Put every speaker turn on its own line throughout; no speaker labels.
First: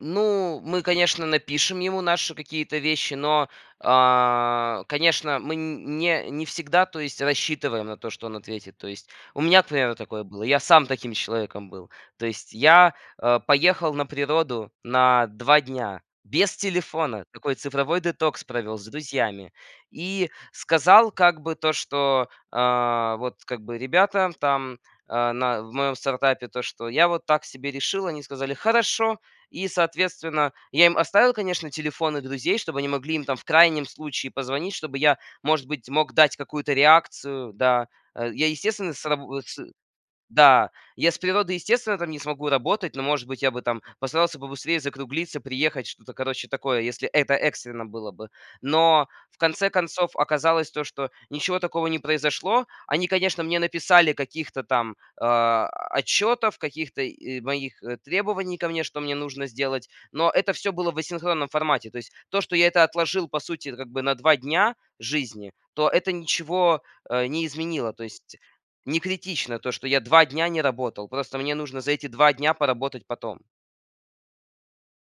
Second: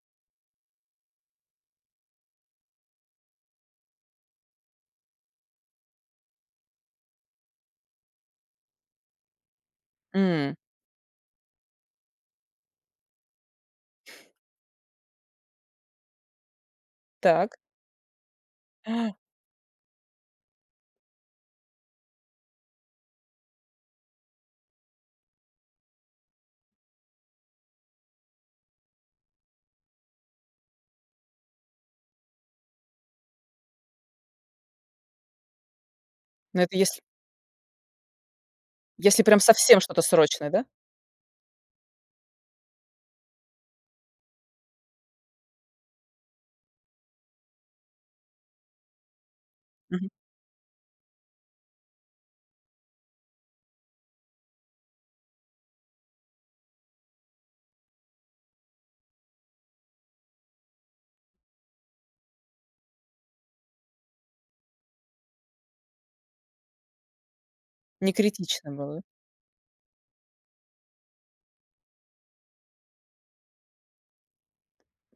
Ну, мы, конечно, напишем ему наши какие-то вещи, но, а, конечно, мы не не всегда, то есть рассчитываем на то, что он ответит. То есть у меня, к примеру, такое было.
М.
Я сам таким человеком был. То есть я, а, поехал на природу на 2 дня без телефона. Такой
Так.
цифровой детокс провел с
Э.
друзьями. И сказал, как бы то, что, а, вот как бы ребята там, а, на в моем стартапе то, что я вот так себе решил. Они сказали: "Хорошо". И, соответственно, я им оставил, конечно, телефоны друзей, чтобы они могли им там в крайнем случае позвонить, чтобы я, может быть, мог дать
Но
какую-то
это если
реакцию, да, а, я, естественно, с раб
если прям
вот, с
совсем что-то срочное, да?
Да, я с природой, естественно, там не смогу работать, но, может быть, я бы там постарался побыстрее закруглиться, приехать, что-то, короче, такое, если это экстренно было бы. Но в конце
Мгм.
концов оказалось то, что ничего такого не произошло. Они, конечно, мне написали каких-то там, а, отчетов, каких-то и моих, э, требований ко мне, что мне нужно сделать, но это всё было в асинхронном формате. То есть то, что я это отложил по сути как бы на 2 дня жизни, то это ничего, э, не изменило. То
Не
есть
критично
не
было.
критично то, что я 2 дня не работал. Просто мне нужно за эти 2 дня поработать потом.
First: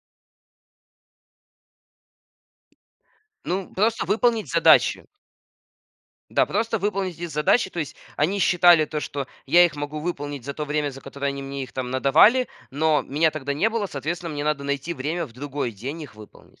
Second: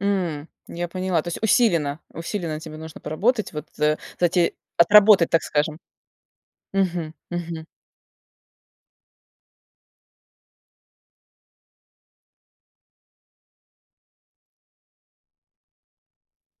М, я поняла. То есть усиленно, усиленно тебе нужно поработать. Вот,
Ну,
э,
просто выполнить
эти
задачи.
отработать, так скажем.
Да, просто
Мгм,
выполнить эти
мгм.
задачи. То есть они считали то, что я их могу выполнить за то время, за которое они мне их там надавали, но меня тогда не было. Соответственно, мне надо найти время в другой день их выполнить.